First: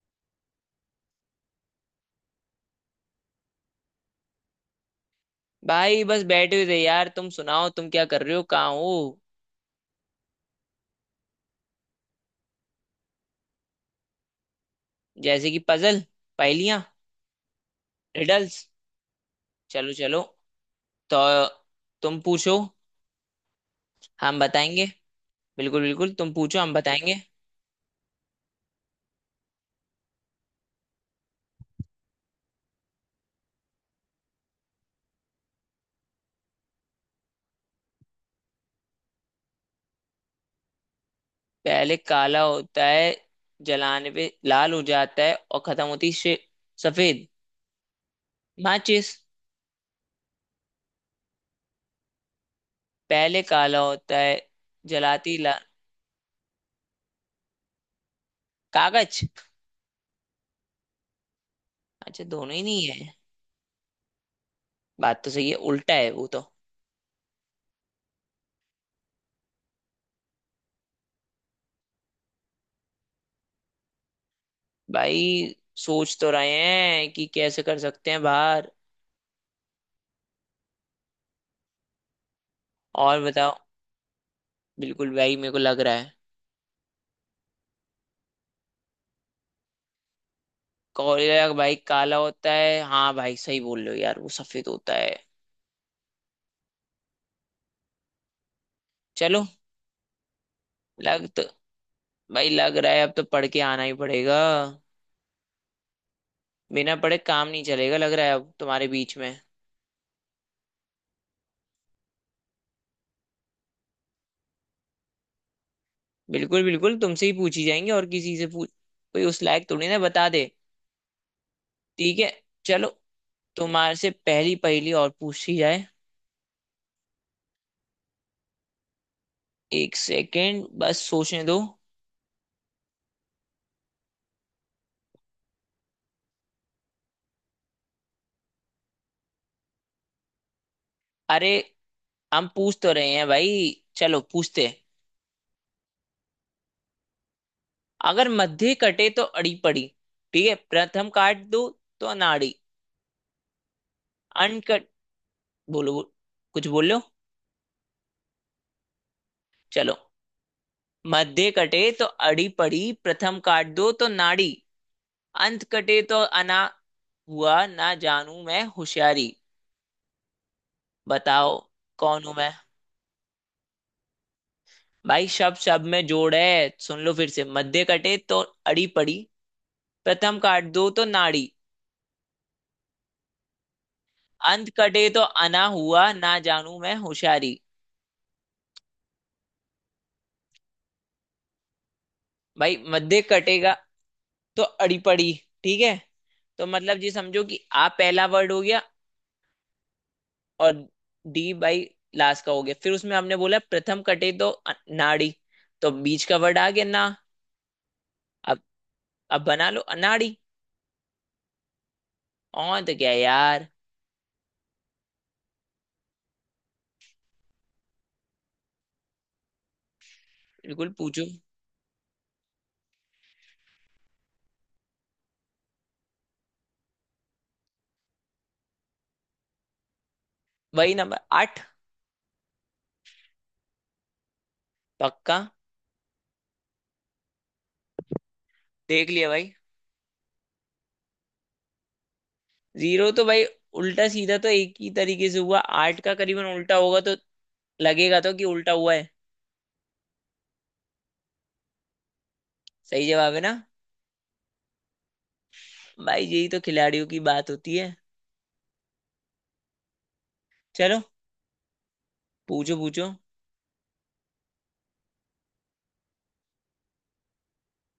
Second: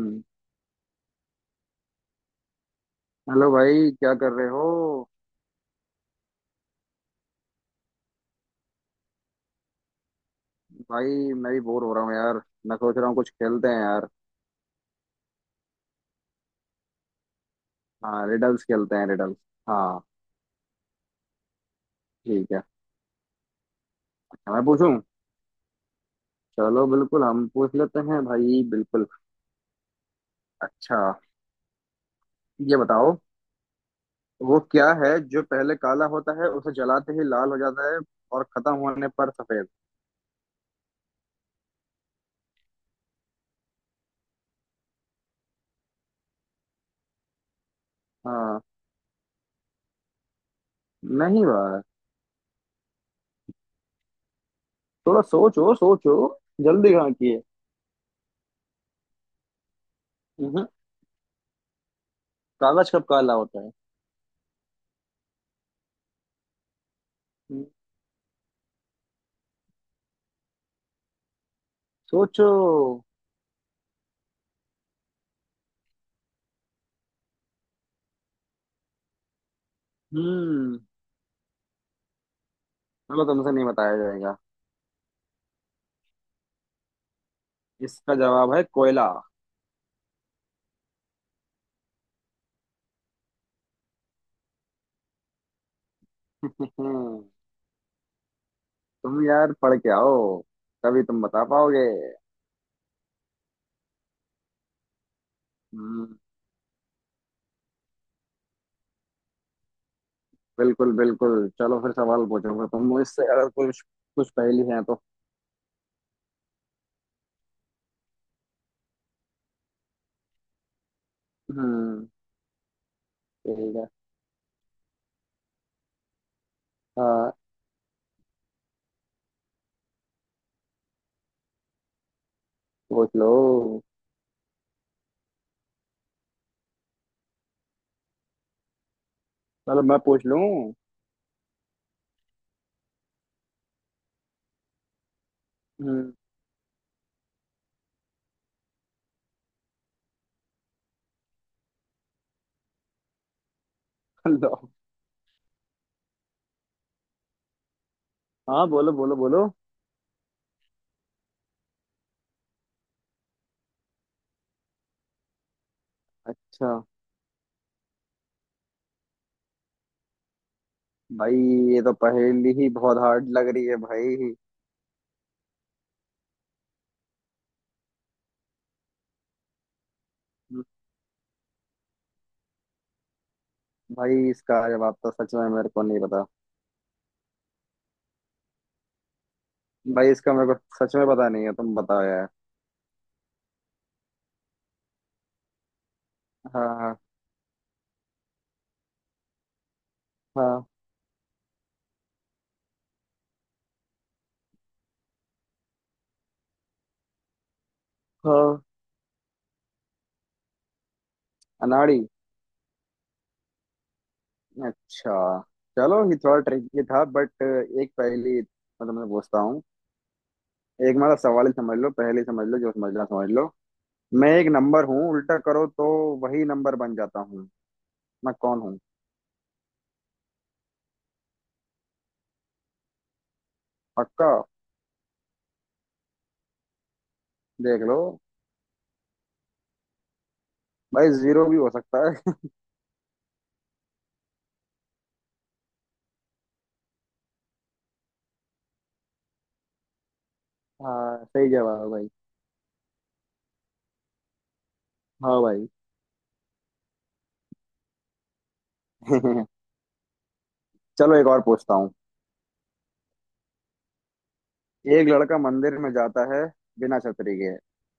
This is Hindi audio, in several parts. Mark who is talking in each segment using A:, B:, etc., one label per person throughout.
A: हम्म, हेलो भाई, क्या कर रहे हो?
B: भाई बस बैठे हुए थे यार। तुम सुनाओ, तुम क्या कर रहे हो, कहाँ हो?
A: भाई, मैं भी बोर हो रहा हूँ यार। मैं सोच रहा हूँ, कुछ खेलते हैं यार।
B: जैसे कि पजल, पहेलियां,
A: हाँ,
B: रिडल्स।
A: रिडल्स खेलते हैं, रिडल्स।
B: चलो
A: हाँ।
B: चलो, तो तुम
A: ठीक
B: पूछो,
A: है।
B: हम
A: मैं
B: बताएंगे।
A: पूछूं?
B: बिल्कुल बिल्कुल, तुम पूछो, हम
A: चलो,
B: बताएंगे।
A: बिल्कुल हम पूछ लेते हैं भाई, बिल्कुल। अच्छा, ये बताओ। वो क्या है जो पहले काला होता है, उसे जलाते ही लाल हो जाता है, और खत्म होने पर सफेद?
B: पहले काला होता है, जलाने पे लाल हो जाता है और खत्म होती सफेद।
A: हाँ।
B: माचिस।
A: नहीं भाई।
B: पहले काला होता है,
A: थोड़ा
B: जलाती ला।
A: सोचो, सोचो। जल्दी कहाँ किए?
B: कागज।
A: हम्म,
B: अच्छा, दोनों ही नहीं
A: कागज कब
B: है।
A: काला होता है?
B: बात तो सही है, उल्टा है वो तो।
A: हम्म। सोचो।
B: भाई सोच तो रहे हैं कि कैसे कर सकते हैं बाहर।
A: हम्म।
B: और
A: चलो, तुमसे
B: बताओ।
A: नहीं बताया जाएगा।
B: बिल्कुल भाई, मेरे को लग रहा है।
A: इसका जवाब है कोयला।
B: कोरिया का भाई? काला होता है। हाँ भाई, सही बोल रहे हो यार, वो सफेद होता है।
A: तुम,
B: चलो।
A: यार, पढ़ के आओ। तभी तुम
B: लग तो
A: बता पाओगे।
B: भाई लग रहा है, अब तो पढ़ के आना ही पड़ेगा।
A: हम्म,
B: बिना पढ़े काम नहीं चलेगा, लग रहा है अब तुम्हारे बीच में।
A: बिल्कुल बिल्कुल, चलो फिर सवाल पूछो, फिर तुम मुझसे अगर कुछ कुछ पहेली है तो।
B: बिल्कुल बिल्कुल, तुमसे ही पूछी जाएंगी, और किसी से पूछ? कोई उस लायक थोड़ी ना बता दे।
A: हम्म।
B: ठीक है, चलो,
A: ठीक है।
B: तुम्हारे से पहली पहली और पूछी जाए।
A: हाँ,
B: 1 सेकेंड, बस सोचने दो।
A: पूछ लो। चलो, मैं पूछ लूं।
B: अरे, हम पूछ तो रहे हैं भाई। चलो पूछते।
A: हम्म।
B: अगर मध्य कटे तो अड़ी पड़ी, ठीक है प्रथम काट दो तो अनाड़ी।
A: लो।
B: अनकट। बोलो बोलो- कुछ बोलो।
A: हाँ, बोलो बोलो बोलो।
B: चलो, मध्य कटे तो अड़ी पड़ी, प्रथम काट दो तो नाड़ी, अंत कटे तो अना,
A: अच्छा।
B: हुआ ना जानू मैं होशियारी।
A: भाई,
B: बताओ
A: ये तो
B: कौन हूं मैं।
A: पहेली ही बहुत हार्ड लग रही है भाई।
B: भाई शब्द शब्द में जोड़ है, सुन लो फिर से। मध्य कटे तो अड़ी पड़ी, प्रथम काट दो तो नाड़ी,
A: भाई, इसका
B: अंत
A: जवाब
B: कटे
A: तो
B: तो
A: सच में
B: अना,
A: मेरे को नहीं
B: हुआ
A: पता।
B: ना जानू मैं होशियारी।
A: भाई, इसका मेरे को सच में पता नहीं है। तुम बताओ यार।
B: भाई मध्य कटेगा तो अड़ीपड़ी, ठीक है? तो
A: हाँ हाँ।
B: मतलब ये समझो कि आ पहला वर्ड हो गया,
A: हाँ।
B: और डी बाई लास्ट का हो गया, फिर उसमें हमने बोला प्रथम कटे तो नाड़ी, तो बीच का वर्ड आ गया ना। अब
A: हाँ।
B: अब बना लो अनाड़ी।
A: अनाड़ी।
B: और तो क्या है यार।
A: अच्छा। चलो, ये थोड़ा ट्रिकी था, बट एक पहेली मतलब मैं तुमसे पूछता हूँ।
B: बिल्कुल,
A: एक मतलब
B: पूछो।
A: सवाल ही समझ लो, पहेली समझ लो, जो समझना समझ लो। मैं एक नंबर हूँ, उल्टा करो तो वही नंबर बन जाता हूँ। मैं कौन हूँ?
B: वही नंबर, 8।
A: पक्का?
B: पक्का।
A: देख लो।
B: देख लिया भाई।
A: भाई, जीरो भी हो सकता है।
B: 0 तो भाई उल्टा सीधा तो एक ही तरीके से हुआ। 8 का करीबन उल्टा होगा तो लगेगा तो कि उल्टा हुआ है।
A: हाँ, सही जवाब है भाई।
B: सही जवाब है ना?
A: हाँ भाई।
B: भाई यही तो खिलाड़ियों की बात होती है। चलो।
A: चलो, एक और पूछता हूँ।
B: पूछो पूछो।
A: एक लड़का मंदिर में जाता है बिना छतरी के,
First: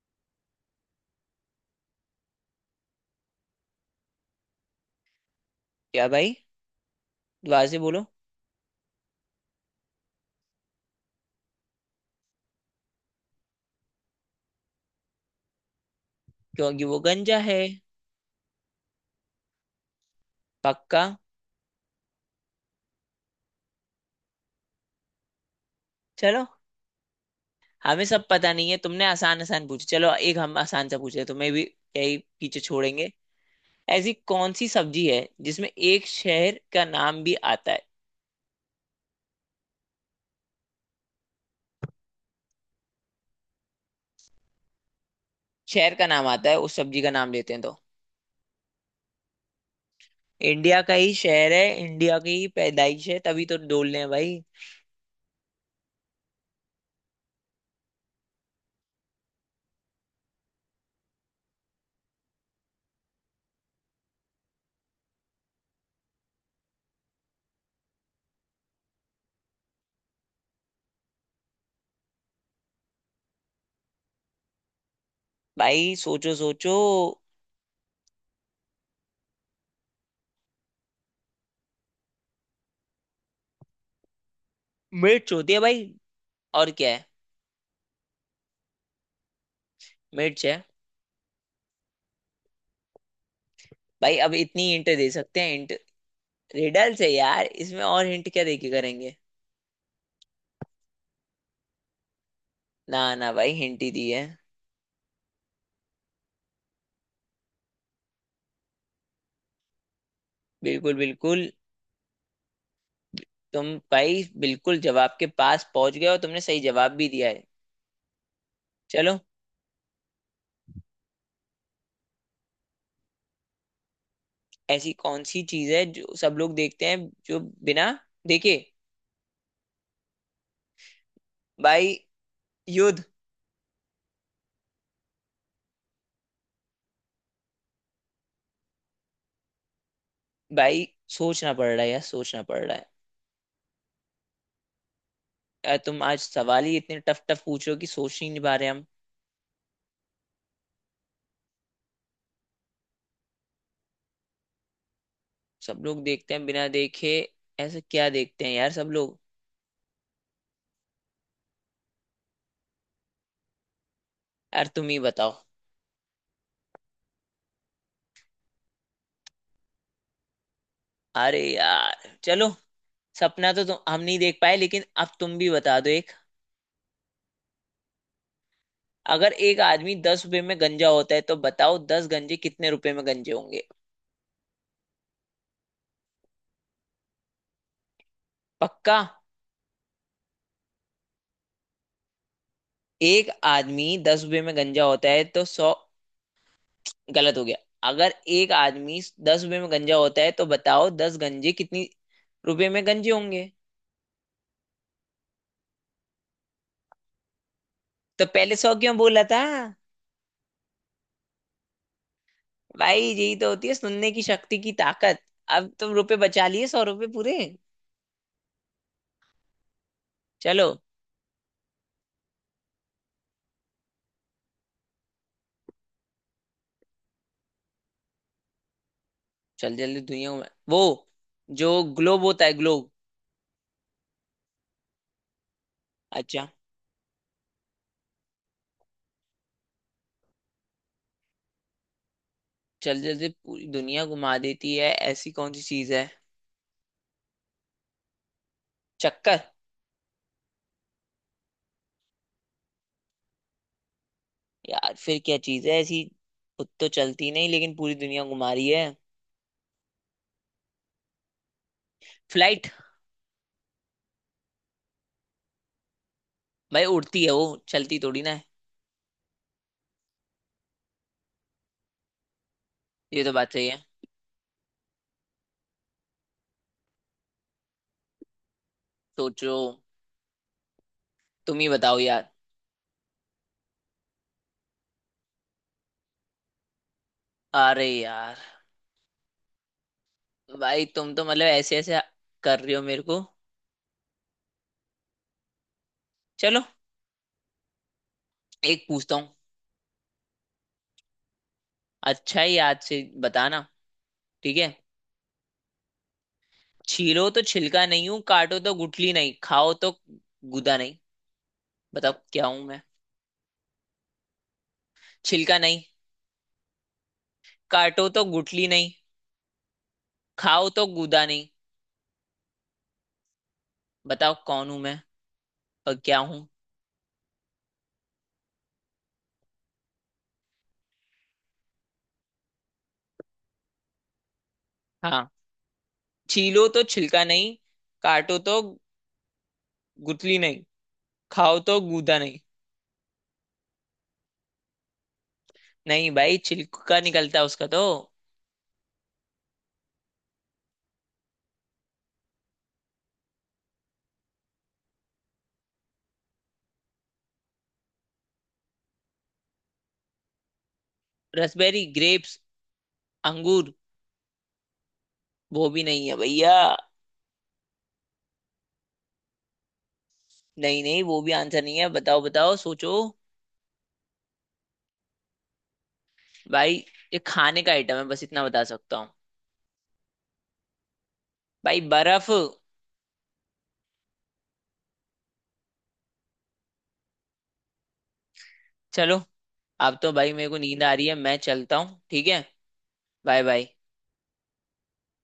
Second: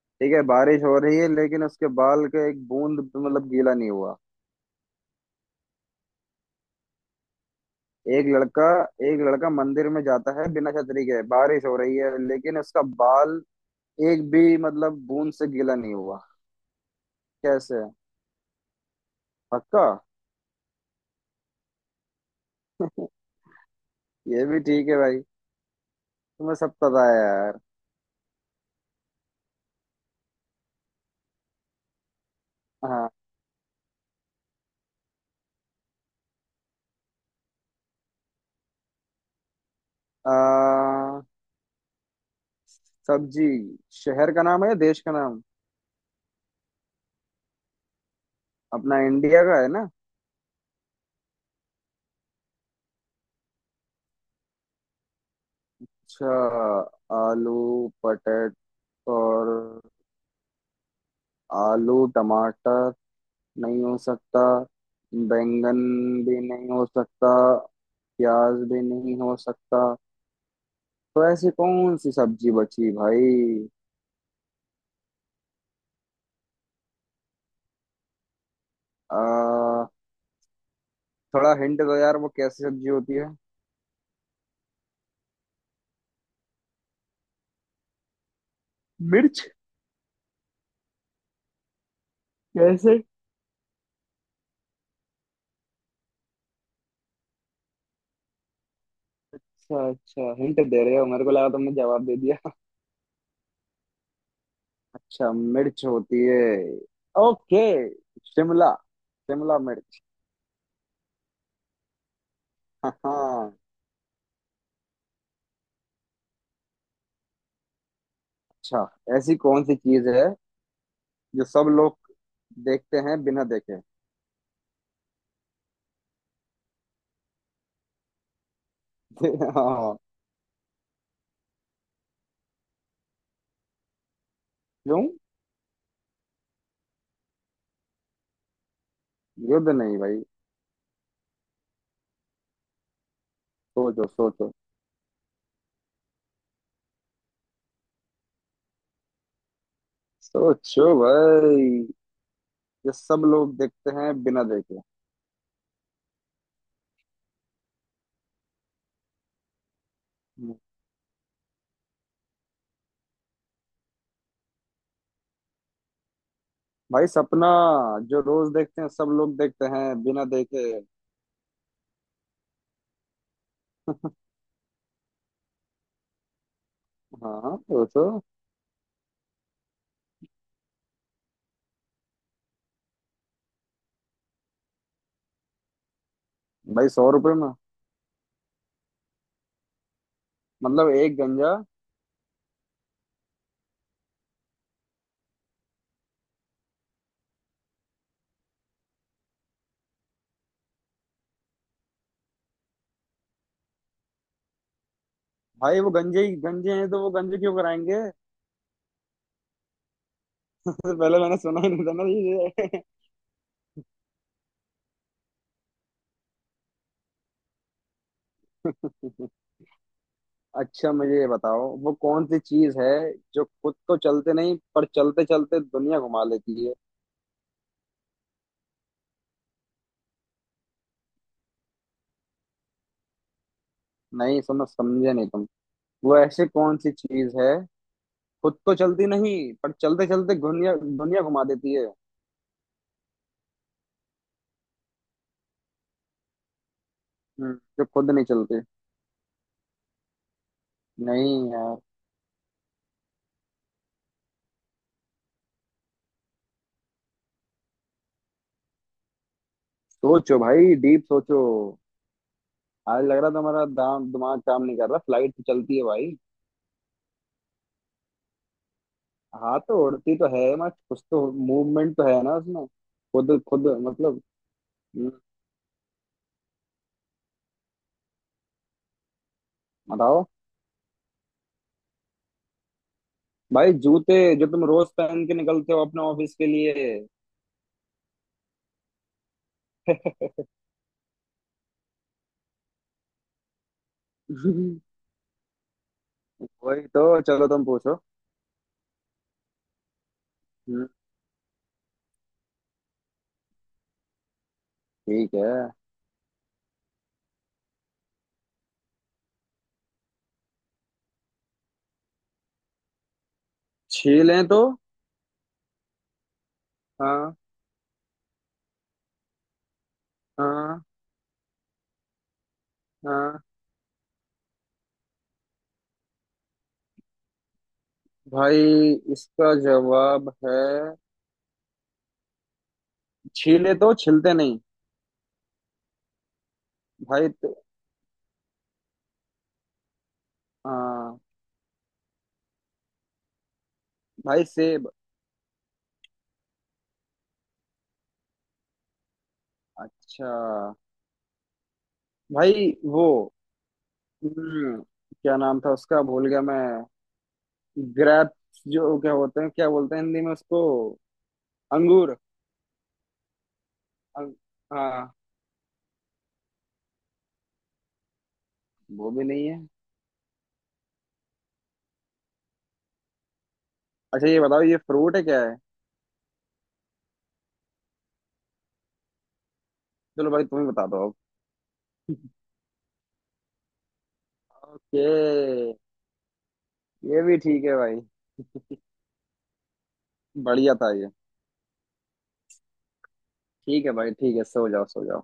A: ठीक है, बारिश हो रही है, लेकिन उसके बाल का एक बूंद भी, मतलब, गीला नहीं हुआ।
B: क्या भाई, वाजी बोलो।
A: एक लड़का एक लड़का मंदिर में जाता है बिना छतरी के, बारिश हो रही है, लेकिन उसका बाल एक भी मतलब बूंद से गीला नहीं हुआ।
B: क्योंकि वो गंजा है।
A: कैसे? पक्का?
B: पक्का।
A: ये भी ठीक है भाई।
B: चलो,
A: तुम्हें सब पता है।
B: हमें सब पता नहीं है, तुमने आसान आसान पूछे। चलो एक हम आसान सा पूछे, तुम्हें भी यही पीछे
A: हाँ।
B: छोड़ेंगे। ऐसी कौन सी सब्जी है जिसमें एक शहर का नाम भी आता है?
A: आ, सब्जी। शहर का नाम है या देश का नाम?
B: शहर का नाम आता है, उस सब्जी का नाम लेते हैं तो।
A: अपना इंडिया का है ना?
B: इंडिया का ही शहर है, इंडिया की ही पैदाइश है, तभी तो डोल रहे हैं भाई।
A: अच्छा। आलू, पटेट, और आलू टमाटर नहीं हो सकता। बैंगन भी नहीं हो सकता। प्याज भी नहीं हो सकता। तो ऐसी कौन सी सब्जी बची भाई?
B: भाई सोचो सोचो।
A: आ, थोड़ा हिंट दो यार, वो कैसी सब्जी होती है?
B: मिर्च होती है भाई, और क्या है?
A: मिर्च?
B: मिर्च है।
A: कैसे?
B: भाई अब इतनी हिंट दे सकते हैं, हिंट। रिडल्स है यार इसमें, और हिंट क्या देके करेंगे?
A: अच्छा अच्छा, हिंट दे रहे हो, मेरे को लगा तुमने जवाब दे दिया।
B: ना ना भाई, हिंट ही दी है।
A: अच्छा, मिर्च होती है। ओके। शिमला। शिमला मिर्च।
B: बिल्कुल बिल्कुल।
A: हाँ हाँ।
B: तुम? भाई बिल्कुल जवाब के पास पहुंच गए, और तुमने सही जवाब भी दिया है।
A: अच्छा।
B: चलो।
A: ऐसी कौन सी चीज है जो सब लोग देखते हैं बिना देखे?
B: ऐसी कौन सी चीज है जो सब लोग देखते हैं जो बिना देखे?
A: हाँ।
B: भाई, युद्ध।
A: क्यों? युद्ध नहीं भाई।
B: भाई सोचना पड़ रहा है यार, सोचना पड़ रहा है।
A: सोचो सोचो।
B: यार तुम आज सवाल ही इतने टफ टफ पूछ रहे हो कि सोच ही नहीं पा रहे हम।
A: सोचो भाई, जो सब लोग देखते हैं बिना देखे।
B: सब लोग देखते हैं बिना देखे, ऐसा क्या देखते हैं यार सब लोग। यार तुम ही बताओ।
A: भाई, सपना। जो रोज देखते हैं, सब लोग देखते हैं बिना देखे।
B: अरे यार चलो। सपना तो तुम, हम नहीं देख पाए, लेकिन अब तुम भी बता दो एक।
A: हाँ हाँ, वो तो।
B: अगर एक आदमी 10 रुपए में गंजा होता है तो बताओ 10 गंजे कितने रुपए में गंजे होंगे?
A: भाई, 100 रुपए में।
B: पक्का?
A: मतलब एक गंजा।
B: एक आदमी दस रुपए में गंजा होता है तो 100? गलत हो गया। अगर एक आदमी दस रुपए में गंजा होता है तो बताओ दस गंजे कितनी रुपए में गंजे होंगे?
A: भाई, वो गंजे ही गंजे हैं तो वो गंजे क्यों कराएंगे?
B: तो पहले 100 क्यों बोला था?
A: उससे पहले मैंने सुना ही नहीं था ना ये।
B: भाई यही तो होती है सुनने की शक्ति की ताकत। अब तुम रुपए बचा लिए, 100 रुपए पूरे। चलो।
A: अच्छा, मुझे ये बताओ, वो कौन सी चीज है जो खुद तो चलते नहीं, पर चलते चलते दुनिया घुमा लेती है?
B: चल जल्दी, दुनिया में वो जो ग्लोब होता है, ग्लोब।
A: नहीं समझ, समझे नहीं तुम। वो ऐसी
B: अच्छा।
A: कौन सी चीज है? खुद तो चलती नहीं, पर चलते चलते दुनिया दुनिया घुमा देती है।
B: चल जल्दी, पूरी दुनिया घुमा देती है, ऐसी कौन सी चीज है?
A: हम्म, जो खुद नहीं चलती।
B: चक्कर।
A: नहीं यार।
B: यार फिर क्या चीज है ऐसी, खुद तो चलती नहीं लेकिन पूरी दुनिया घुमा रही है।
A: सोचो भाई, डीप सोचो।
B: फ्लाइट।
A: आज लग रहा था हमारा दाम दिमाग काम नहीं कर रहा। फ्लाइट तो चलती है भाई।
B: भाई उड़ती है वो, चलती थोड़ी ना है।
A: हाँ, तो उड़ती तो है, मत कुछ तो मूवमेंट तो है ना उसमें।
B: ये तो
A: खुद
B: बात सही
A: खुद
B: है।
A: मतलब। हम्म,
B: सोचो।
A: बताओ।
B: तुम ही बताओ यार।
A: भाई, जूते, जो तुम रोज पहन के निकलते हो अपने ऑफिस के लिए।
B: अरे यार भाई, तुम तो मतलब ऐसे ऐसे कर रहे हो मेरे को। चलो,
A: वही तो। चलो, तुम पूछो।
B: एक पूछता हूँ।
A: हम्म,
B: अच्छा ही याद से बताना, ठीक है?
A: ठीक है।
B: छीलो तो छिलका नहीं हूं, काटो तो गुठली नहीं, खाओ तो गुदा नहीं, बताओ क्या हूं मैं।
A: छीलें तो?
B: छिलका नहीं,
A: हाँ।
B: काटो तो गुठली नहीं, खाओ
A: हाँ।
B: तो गूदा नहीं।
A: हाँ।
B: बताओ कौन हूं मैं और क्या हूं।
A: भाई, इसका जवाब है, छीले तो छिलते नहीं।
B: हाँ, छीलो तो छिलका
A: भाई तो।
B: नहीं, काटो तो गुठली नहीं,
A: हाँ।
B: खाओ तो गूदा नहीं।
A: भाई से।
B: नहीं भाई, छिलका निकलता है उसका तो।
A: अच्छा। भाई वो। हम्म, क्या नाम था उसका, भूल गया मैं। ग्रेप्स जो क्या होते हैं, क्या बोलते हैं हिंदी में उसको?
B: रसबेरी,
A: अंगूर।
B: ग्रेप्स, अंगूर।
A: अंग, हाँ।
B: वो भी नहीं है भैया।
A: वो भी नहीं है?
B: नहीं नहीं, वो भी आंसर नहीं है, बताओ बताओ सोचो।
A: अच्छा, ये बताओ, ये फ्रूट है क्या है?
B: भाई ये खाने का आइटम है, बस इतना बता सकता हूँ।
A: चलो भाई, तुम ही बता दो अब।
B: भाई, बर्फ।
A: ओके। ये भी ठीक है भाई।
B: चलो, अब तो भाई मेरे को
A: बढ़िया
B: नींद
A: था
B: आ रही
A: ये।
B: है, मैं चलता हूँ, ठीक है? Bye bye.
A: ठीक है भाई, ठीक है, सो जाओ सो जाओ।